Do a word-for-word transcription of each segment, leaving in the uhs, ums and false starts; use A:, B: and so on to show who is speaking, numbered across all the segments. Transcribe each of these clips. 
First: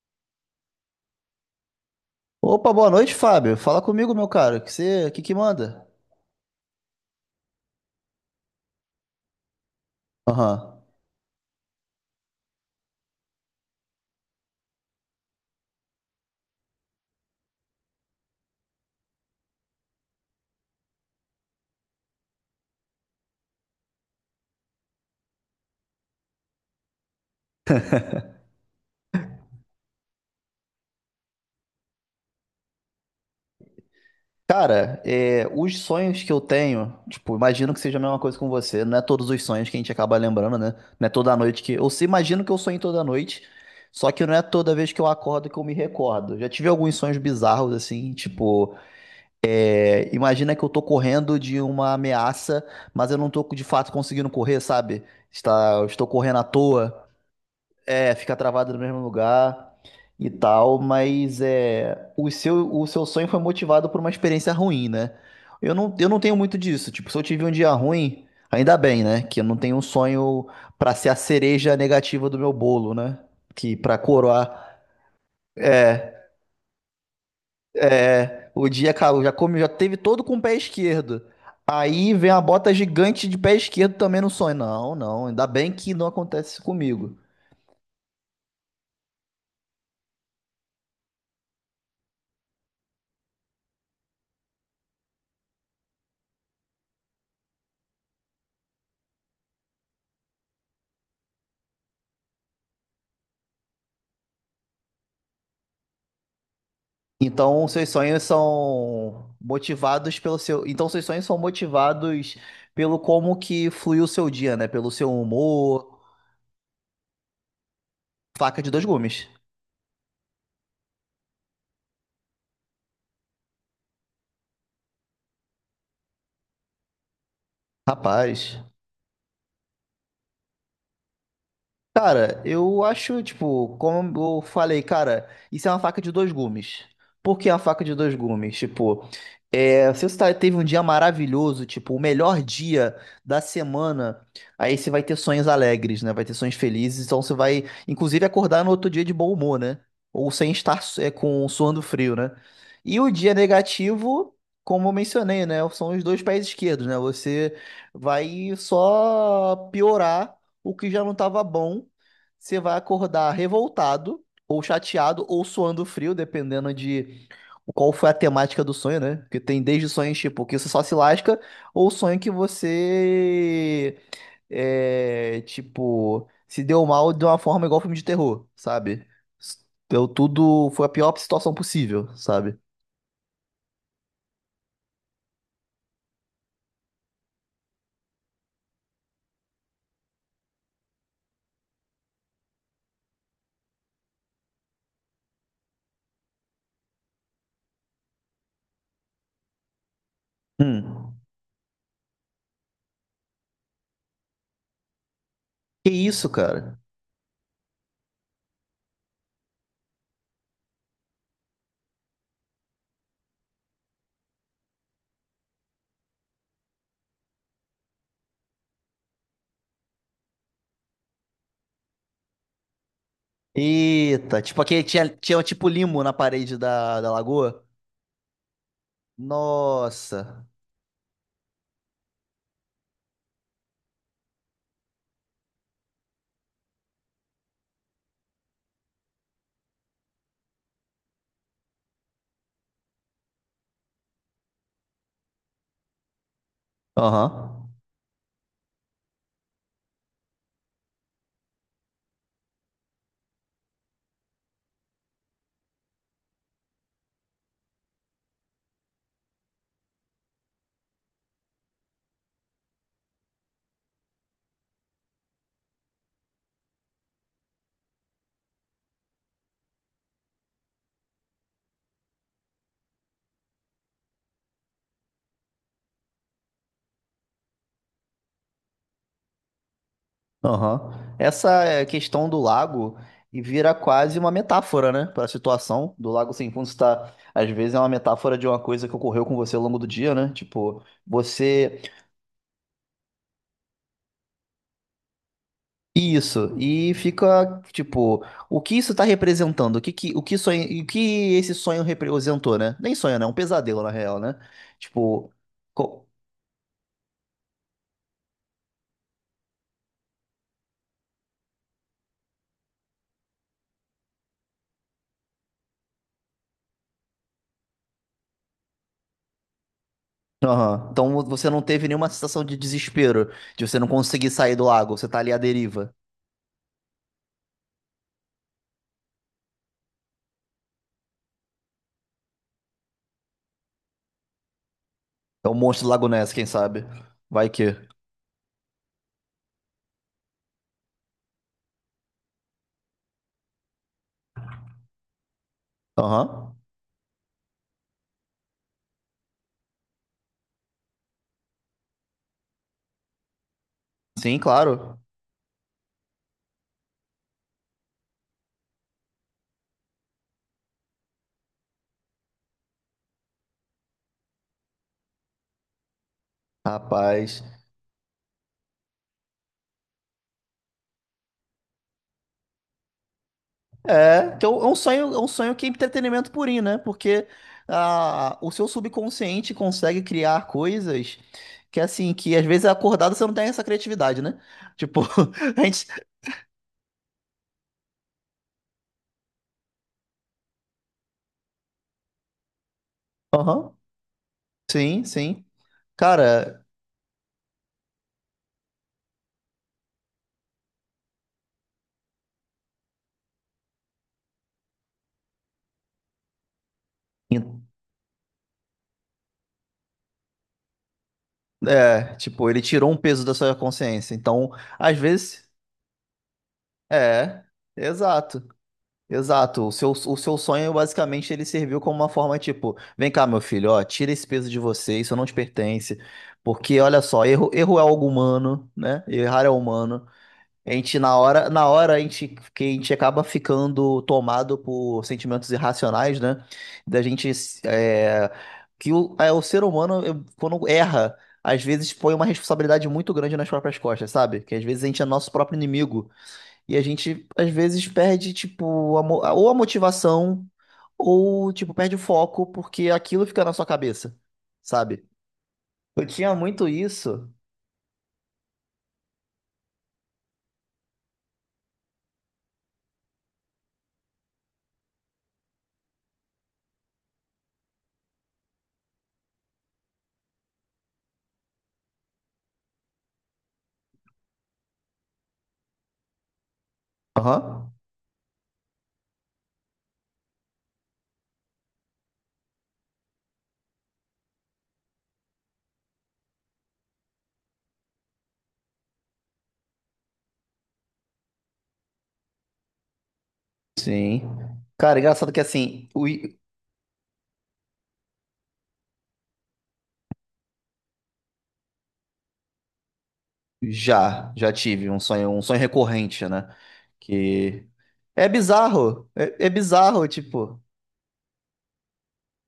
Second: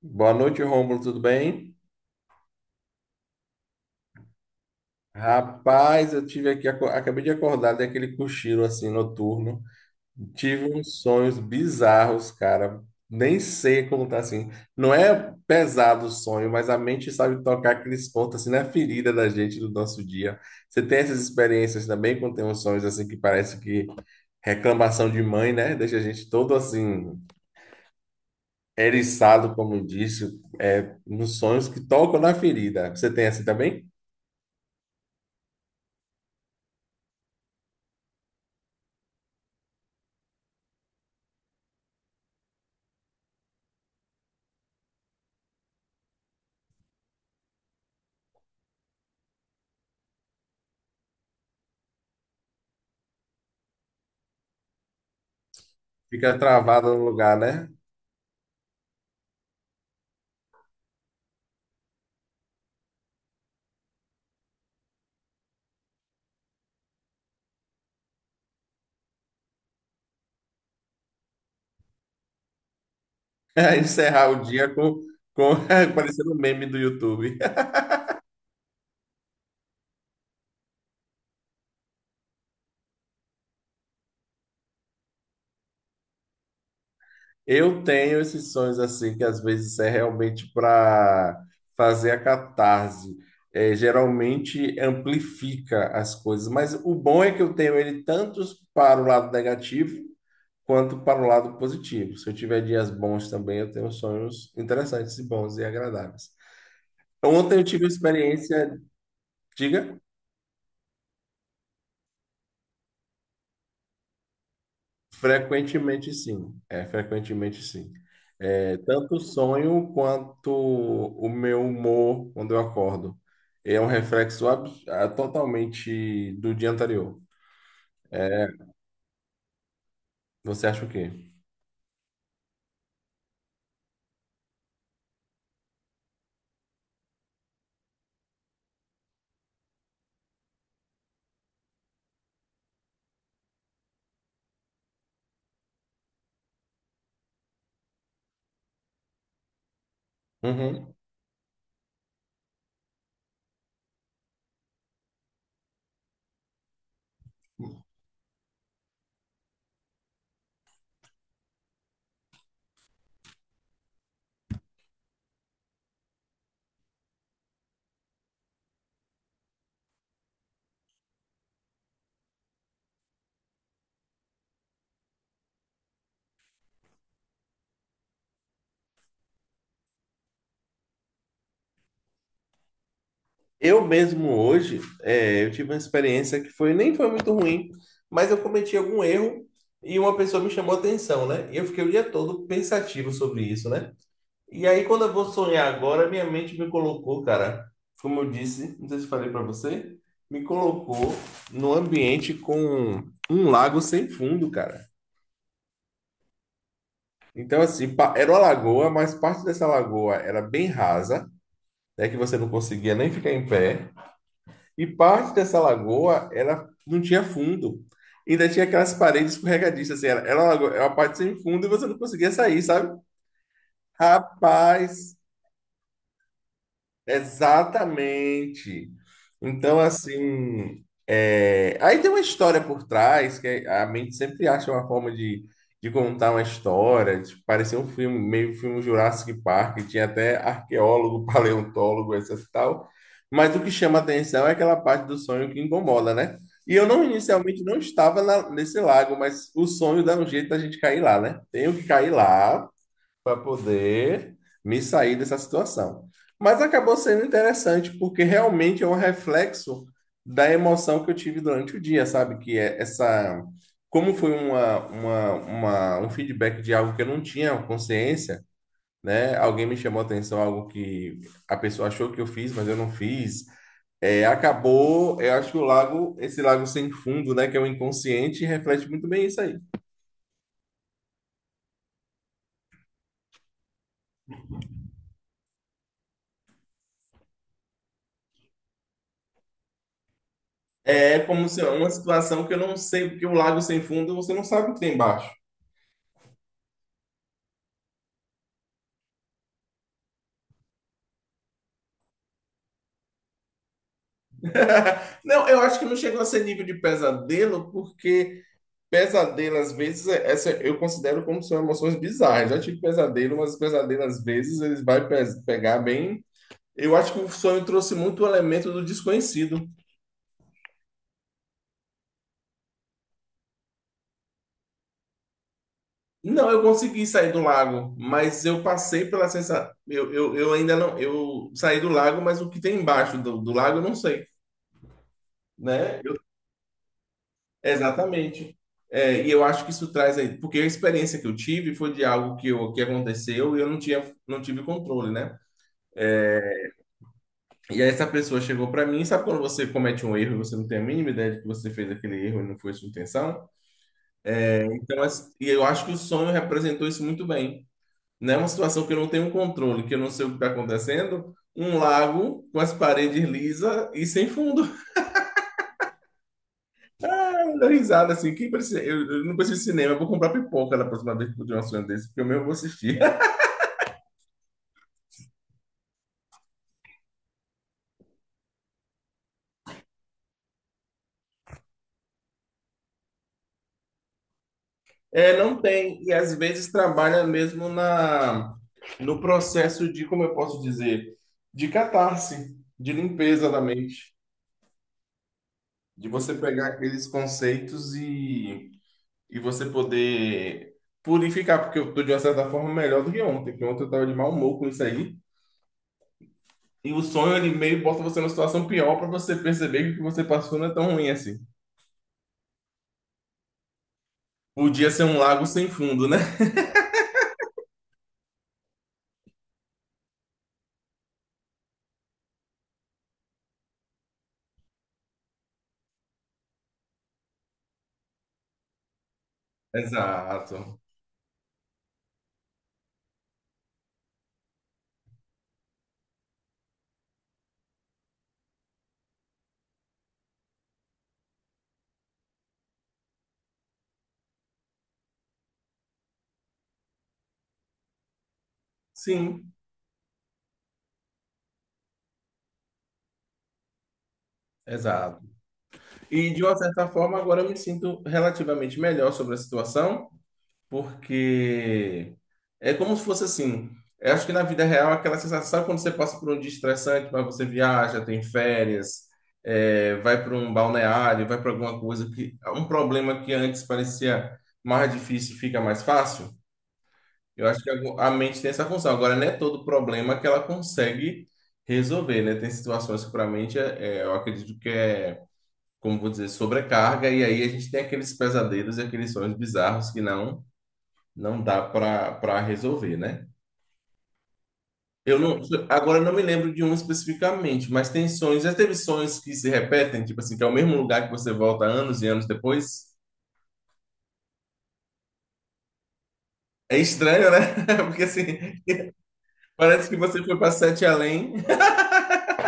A: Boa noite, Rômulo, tudo bem?
B: Opa, boa noite, Fábio. Fala comigo, meu cara. Que você, que que manda?
A: Rapaz, eu tive aqui, aco- acabei de acordar daquele cochilo assim noturno. Tive
B: Aham.
A: uns sonhos bizarros, cara. Nem sei como tá assim. Não é pesado o sonho, mas a mente sabe tocar aqueles pontos assim na ferida da gente do nosso dia. Você tem essas experiências também quando tem uns sonhos assim que parece que reclamação de mãe, né? Deixa a gente todo assim eriçado, como disse, é, nos sonhos que tocam na ferida. Você tem assim também?
B: Cara, é, os sonhos que eu tenho, tipo, imagino que seja a mesma coisa com você. Não é todos os sonhos que a gente acaba lembrando, né? Não é toda noite que. Eu se imagino que eu sonho toda noite, só que não é toda vez que eu acordo que eu me recordo. Já tive alguns sonhos bizarros, assim, tipo, é, imagina que eu tô correndo de uma ameaça, mas eu não tô de fato conseguindo correr, sabe? Está, eu estou correndo
A: Fica
B: à
A: travado no
B: toa.
A: lugar, né?
B: É, fica travado no mesmo lugar e tal, mas é, o seu, o seu sonho foi motivado por uma experiência ruim, né? Eu não, eu não tenho muito disso. Tipo, se eu tive um dia ruim, ainda bem, né? Que eu não tenho um sonho pra ser a cereja negativa do meu bolo, né? Que pra
A: Encerrar o dia
B: coroar.
A: com, com
B: É,
A: parecendo um meme do YouTube.
B: é. O dia, cara, eu já comi, já teve todo com o pé esquerdo. Aí vem a bota gigante de pé esquerdo também no sonho. Não, não. Ainda bem que não acontece isso comigo.
A: Eu tenho esses sonhos assim, que às vezes é realmente para fazer a catarse. É, geralmente amplifica as coisas, mas o bom é que eu tenho ele tanto para o lado negativo quanto para o lado positivo. Se eu tiver dias bons também, eu tenho sonhos interessantes e bons e agradáveis. Ontem eu
B: Então,
A: tive
B: seus
A: uma
B: sonhos
A: experiência,
B: são
A: diga.
B: motivados pelo seu. Então, seus sonhos são motivados pelo como que fluiu o seu dia, né? Pelo seu humor.
A: Frequentemente sim, é frequentemente sim.
B: Faca de
A: É
B: dois
A: tanto o
B: gumes.
A: sonho quanto o meu humor quando eu acordo. É um reflexo abs- ah, totalmente do dia anterior.
B: Rapaz.
A: Você acha o quê?
B: Cara, eu acho, tipo, como eu falei, cara, isso é uma faca de dois gumes. Por que a faca de dois gumes? Tipo. É, se você tá- teve um dia maravilhoso, tipo, o melhor dia da semana, aí você vai ter sonhos alegres, né? Vai ter sonhos felizes, então você vai, inclusive, acordar no outro dia de bom humor, né? Ou sem estar
A: Uhum.
B: é, com suando frio, né? E o dia negativo, como eu mencionei, né? São os dois pés esquerdos, né? Você vai só piorar o que já não estava bom. Você vai acordar revoltado, ou chateado, ou suando frio, dependendo de qual foi a temática do sonho, né? Porque tem desde sonhos tipo que você só se lasca ou sonho que você é, tipo se deu mal de uma forma igual filme de terror, sabe? Deu tudo, foi a pior situação possível, sabe?
A: Eu mesmo hoje, é, eu tive uma experiência que foi nem foi muito ruim, mas eu cometi algum erro e uma pessoa me chamou a atenção, né? E eu fiquei o dia todo pensativo sobre isso, né? E aí, quando eu vou sonhar agora, minha mente me colocou, cara, como eu disse, não sei se falei para você, me colocou
B: Hum.
A: num ambiente com um lago sem fundo, cara.
B: Que isso, cara?
A: Então, assim, pa- era uma lagoa, mas parte dessa lagoa era bem rasa, né, que você não conseguia nem ficar em pé, e parte dessa lagoa era, não tinha fundo. Ainda tinha aquelas paredes escorregadiças, assim, era, era uma lagoa- era uma parte sem fundo e você não conseguia sair, sabe?
B: Eita, tipo aquele tinha,
A: Rapaz,
B: tinha tipo limo na parede da, da lagoa.
A: exatamente. Então,
B: Nossa.
A: assim, é, aí tem uma história por trás, que a mente sempre acha uma forma de, de contar uma história, de parecer um filme, meio filme Jurassic Park, tinha até arqueólogo, paleontólogo, essas tal. Mas o que chama atenção é aquela parte do sonho que incomoda, né? E eu não, inicialmente
B: Aham.
A: não estava na- nesse lago, mas o sonho dá um jeito da gente cair lá, né? Tenho que cair lá para poder me sair dessa situação. Mas acabou sendo interessante, porque realmente é um reflexo da emoção que eu tive durante o dia, sabe? Que é essa. Como foi uma, uma, uma- um feedback de algo que eu não tinha consciência, né? Alguém me chamou a atenção, algo que a pessoa achou que eu fiz, mas eu não fiz. É, acabou, eu acho que o lago, esse lago sem fundo, né? Que é o inconsciente, reflete muito bem isso aí.
B: Aham. Essa é, questão do lago e vira quase uma metáfora, né, para a situação do lago sem fundo está às vezes é uma metáfora de uma coisa que ocorreu com você ao longo do dia, né? Tipo,
A: É como se é
B: você
A: uma situação que eu não sei, porque o lago sem fundo você não sabe o que tem embaixo.
B: isso e fica tipo, o que isso está representando? O que, que o que sonho, o que esse sonho representou, né? Nem sonho, né? Um pesadelo na real, né? Tipo,
A: Não, eu acho que não
B: co-
A: chegou a ser nível de pesadelo, porque pesadelo às vezes é- essa eu considero como são emoções bizarras. Já tive pesadelo, mas pesadelo às vezes eles vai pe- pegar bem. Eu acho que o sonho trouxe muito o elemento do desconhecido.
B: aham. Então você não teve nenhuma sensação de desespero, de você não conseguir sair do lago, você tá ali à deriva.
A: Não, eu consegui sair do lago, mas eu passei pela sensação. Eu, eu, eu ainda não. Eu saí do lago, mas o que tem embaixo do, do lago eu não sei,
B: É o monstro do
A: né?
B: Lago Ness, quem sabe? Vai que.
A: Exatamente. É, e eu acho que isso traz aí, porque a experiência que eu tive foi de algo que, eu, que aconteceu e eu não tinha, não tive controle, né?
B: Aham.
A: E aí essa pessoa chegou para mim, sabe quando você comete um erro e você não tem a mínima ideia de que você fez aquele erro e não foi sua intenção?
B: Sim, claro.
A: Então, as- e eu acho que o sonho representou isso muito bem. Né, uma situação que eu não tenho um controle, que eu não sei o que está acontecendo, um lago com as paredes lisas e sem fundo.
B: Rapaz.
A: Eu dou risada assim, que precisa, eu, eu não preciso de cinema, eu vou comprar pipoca na próxima vez que eu tiver um sonho desse, porque eu mesmo vou assistir.
B: É, que é um é um sonho, é um sonho que é entretenimento purinho, né? Porque ah, o seu subconsciente consegue criar coisas que, assim, que às vezes acordado você não tem essa criatividade, né? Tipo,
A: É, não
B: a gente.
A: tem, e às vezes trabalha mesmo na no processo de, como eu posso dizer, de catarse, de limpeza da
B: Aham.
A: mente,
B: Sim, sim.
A: de você
B: Cara,
A: pegar aqueles conceitos e, e você poder purificar, porque eu estou de uma certa forma melhor do que ontem, porque ontem eu estava de mau humor com isso aí, e o sonho ele
B: en-
A: meio bota você numa situação pior para você perceber que o que você passou não é tão ruim assim.
B: é, tipo, ele tirou um peso da sua consciência. Então,
A: Podia
B: às
A: ser um
B: vezes.
A: lago sem fundo, né?
B: É, exato. Exato, o seu, o seu sonho basicamente ele serviu como uma forma tipo, vem cá meu filho, ó, tira esse peso de você, isso não te pertence, porque olha só, erro, erro é algo humano, né? Errar é humano. A
A: Exato.
B: gente na hora, na hora a gente, que a gente acaba ficando tomado por sentimentos irracionais, né? Da gente é, que o, é, o ser humano eu- quando erra, às vezes põe uma responsabilidade muito grande nas próprias costas, sabe? Que às vezes a gente é nosso próprio inimigo. E a gente, às vezes, perde, tipo, a mo- ou
A: Sim,
B: a motivação, ou, tipo, perde o foco, porque aquilo fica na sua cabeça, sabe?
A: exato.
B: Eu
A: E
B: tinha
A: de uma
B: muito
A: certa forma,
B: isso.
A: agora eu me sinto relativamente melhor sobre a situação, porque é como se fosse assim. Eu acho que na vida real, aquela sensação, sabe quando você passa por um dia estressante, mas você viaja, tem férias, é, vai para um balneário, vai para alguma coisa que um problema que antes parecia mais difícil fica mais fácil. Eu acho que
B: Aham.
A: a a mente tem essa função. Agora, não é todo problema que ela consegue resolver, né? Tem situações que para a mente, é- é, eu acredito que é como vou dizer, sobrecarga, e aí a gente tem aqueles pesadelos e aqueles sonhos bizarros que não não dá para para resolver, né?
B: Sim. Cara,
A: Eu
B: engraçado que,
A: não,
B: assim,
A: agora eu
B: o...
A: não me
B: i-
A: lembro de um especificamente, mas tem sonhos. Já teve sonhos que se repetem, tipo assim, que é o mesmo lugar que você volta anos e anos depois?
B: já, já tive um sonho, um sonho recorrente, né?
A: É estranho, né?
B: Que
A: Porque assim,
B: é bizarro, é, é
A: parece que
B: bizarro,
A: você foi para
B: tipo,
A: sete além.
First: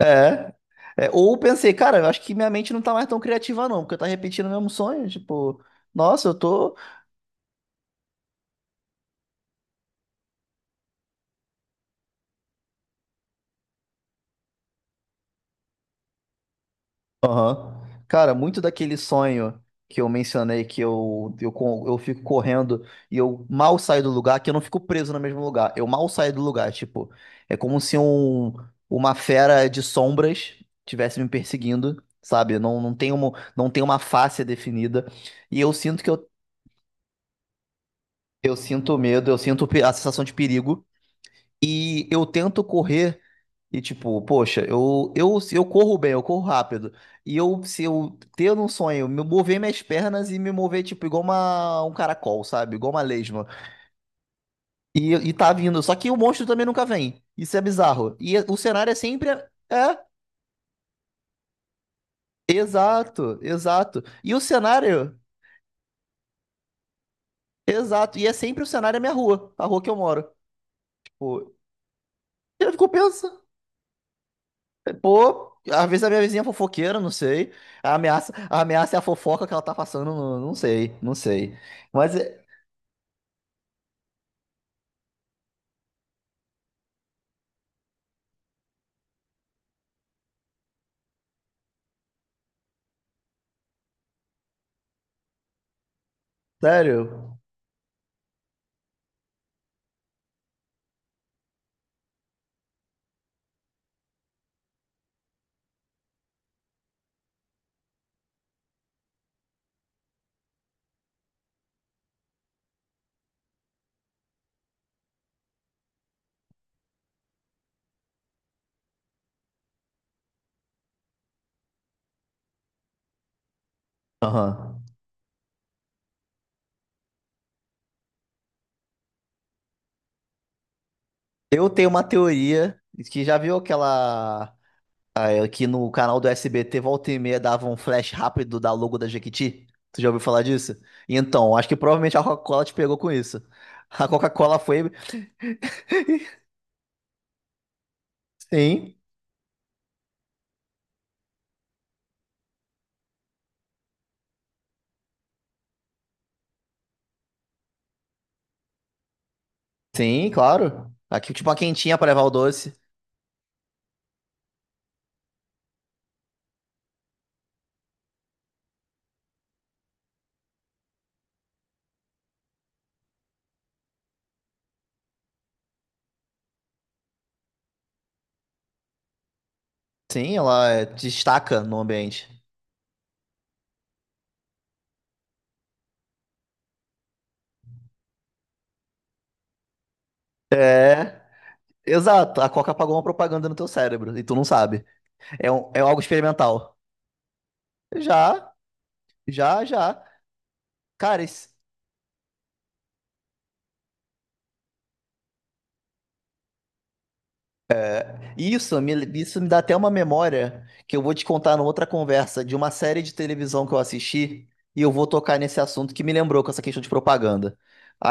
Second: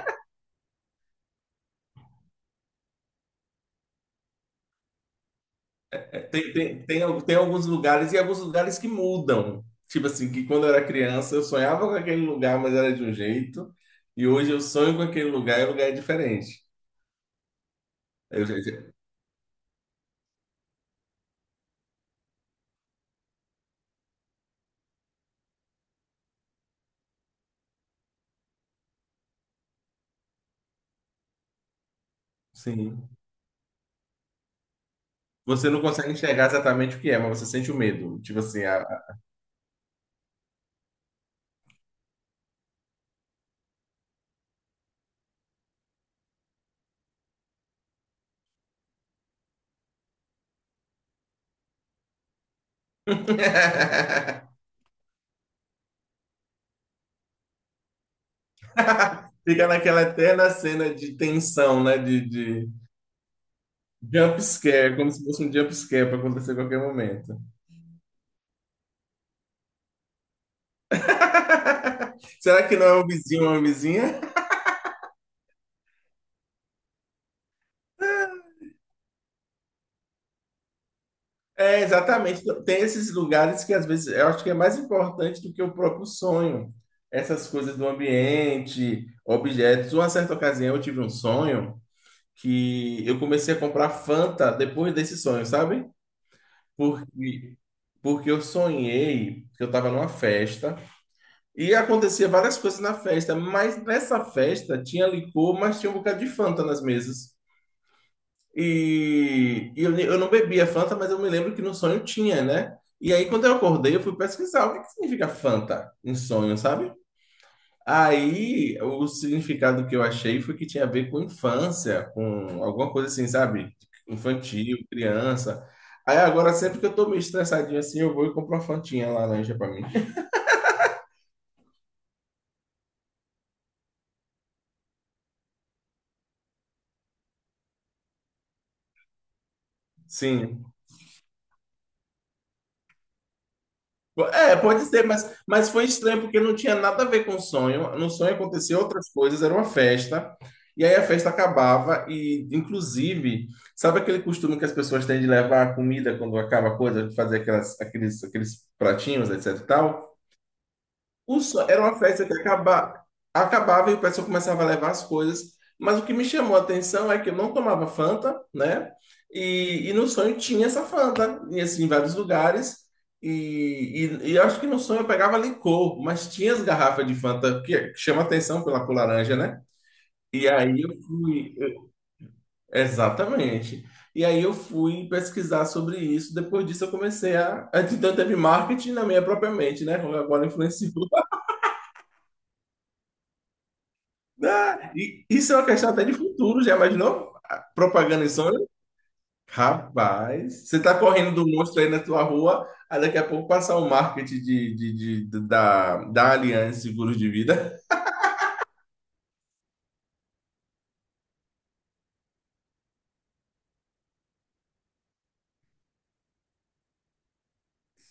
B: é. É, Ou pensei, cara, eu acho que minha mente não tá mais tão criativa, não, porque eu tá repetindo o mesmo sonho, tipo, nossa, eu
A: Tem,
B: tô.
A: tem, tem, al- tem alguns lugares e alguns lugares que mudam. Tipo assim, que quando eu era criança eu sonhava com aquele lugar, mas era de um jeito. E hoje eu sonho com aquele lugar e o lugar é diferente.
B: Aham. Cara,
A: Eu-
B: muito
A: eu-
B: daquele sonho que eu mencionei, que eu, eu, co- eu fico correndo e eu mal saio do lugar, que eu não fico preso no mesmo lugar. Eu mal saio do lugar, tipo, é como se um, uma fera de sombras tivesse me perseguindo, sabe? Não, não
A: sim.
B: tem uma, não tem uma face definida. E
A: Você
B: eu
A: não
B: sinto que
A: consegue
B: eu,
A: enxergar exatamente o que é, mas você sente o medo. Tipo
B: eu
A: assim, a-
B: sinto
A: a-
B: medo, eu sinto pe- a sensação de perigo. E eu tento correr. E tipo, poxa, eu, eu, se eu corro bem, eu corro rápido. E eu, se eu ter um sonho, me mover minhas pernas e me mover, tipo, igual uma, um caracol, sabe? Igual uma lesma. E, e tá vindo. Só que o monstro também nunca vem. Isso é bizarro. E é, o cenário é sempre.
A: fica
B: É,
A: naquela eterna cena de tensão, né? De, de
B: exato, exato. E o
A: jump scare, como
B: cenário.
A: se fosse um jump scare para acontecer a qualquer momento.
B: Exato. E é sempre o cenário é minha rua, a rua que eu moro. Tipo,
A: Será
B: eu
A: que não
B: fico
A: é um vizinho
B: pensando.
A: ou uma vizinha?
B: Pô, às vezes a minha vizinha é fofoqueira, não sei. A ameaça, a ameaça é a fofoca que ela tá passando, não, não sei, não sei.
A: É,
B: Mas, é-
A: exatamente. Tem esses lugares que às vezes eu acho que é mais importante do que o próprio sonho. Essas coisas do ambiente, objetos. Uma certa ocasião eu tive um sonho que eu comecei a comprar Fanta depois desse sonho, sabe?
B: sério,
A: Porque, porque eu sonhei que eu estava numa festa e acontecia várias coisas na festa, mas nessa festa tinha licor, mas tinha um bocado de Fanta nas mesas. E, e eu, ne- eu não bebia Fanta, mas eu me lembro que no sonho tinha, né? E aí, quando eu acordei, eu fui pesquisar o que que significa Fanta em sonho, sabe? Aí, o significado que eu achei foi que tinha a ver com infância, com alguma coisa assim, sabe? Infantil,
B: aham.
A: criança. Aí agora, sempre que eu tô meio estressadinho assim, eu vou e compro uma fantinha laranja pra mim.
B: Eu tenho uma teoria que já viu aquela. ah, Que no canal do S B T volta e meia dava um flash rápido da logo da Jequiti? Tu já ouviu falar
A: Sim.
B: disso? Então, acho que provavelmente a Coca-Cola te pegou com isso. A
A: É,
B: Coca-Cola
A: pode
B: foi.
A: ser, mas, mas foi estranho porque não tinha nada a ver com o sonho. No sonho aconteciam
B: Sim,
A: outras coisas, era uma festa. E aí a festa acabava e, inclusive, sabe aquele costume que as pessoas têm de levar a comida quando acaba a coisa, de fazer aquelas, aqueles, aqueles pratinhos, etc e tal?
B: sim, claro. Aqui,
A: O
B: tipo, a
A: so- Era
B: quentinha
A: uma
B: pra levar
A: festa
B: o
A: que
B: doce.
A: acaba- acabava e o pessoal começava a levar as coisas. Mas o que me chamou a atenção é que eu não tomava Fanta, né? E, e no sonho tinha essa Fanta, e assim, em vários lugares. E, e, e eu acho que no sonho eu pegava licor, mas tinha as garrafas de Fanta, que, que chama atenção pela cor laranja, né?
B: Sim,
A: E
B: ela
A: aí
B: eh,
A: eu fui.
B: destaca no
A: Eu-
B: ambiente.
A: Exatamente. E aí eu fui pesquisar sobre isso. Depois disso eu comecei a. Antes então teve marketing na minha própria mente, né? Agora influenciou.
B: Exato, a Coca apagou uma propaganda no teu cérebro e tu não sabe.
A: Ah, e
B: É,
A: isso é uma
B: um- é
A: questão
B: algo
A: até de futuro,
B: experimental.
A: já imaginou? A Propaganda
B: Já,
A: insônia?
B: já, já.
A: Rapaz, você tá
B: Cara,
A: correndo do
B: isso,
A: monstro aí na tua rua, aí daqui a pouco passar o marketing de, de, de- de- da, da Aliança Seguros de Vida.
B: isso, me, isso me dá até uma memória que eu vou te contar numa outra conversa de uma série de televisão que eu assisti e eu vou tocar nesse assunto que me lembrou com essa questão de propaganda.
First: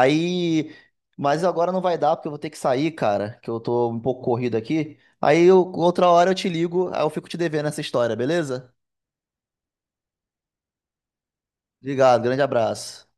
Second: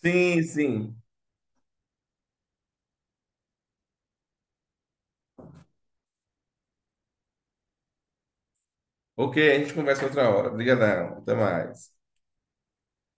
A: Sim, sim.
B: mas agora não vai dar porque eu vou ter que sair, cara, que eu tô um pouco corrido aqui. Aí eu- outra hora eu te ligo, aí eu fico te devendo essa história, beleza?
A: Ok, a gente conversa outra hora. Obrigadão, até mais.
B: Obrigado, grande abraço.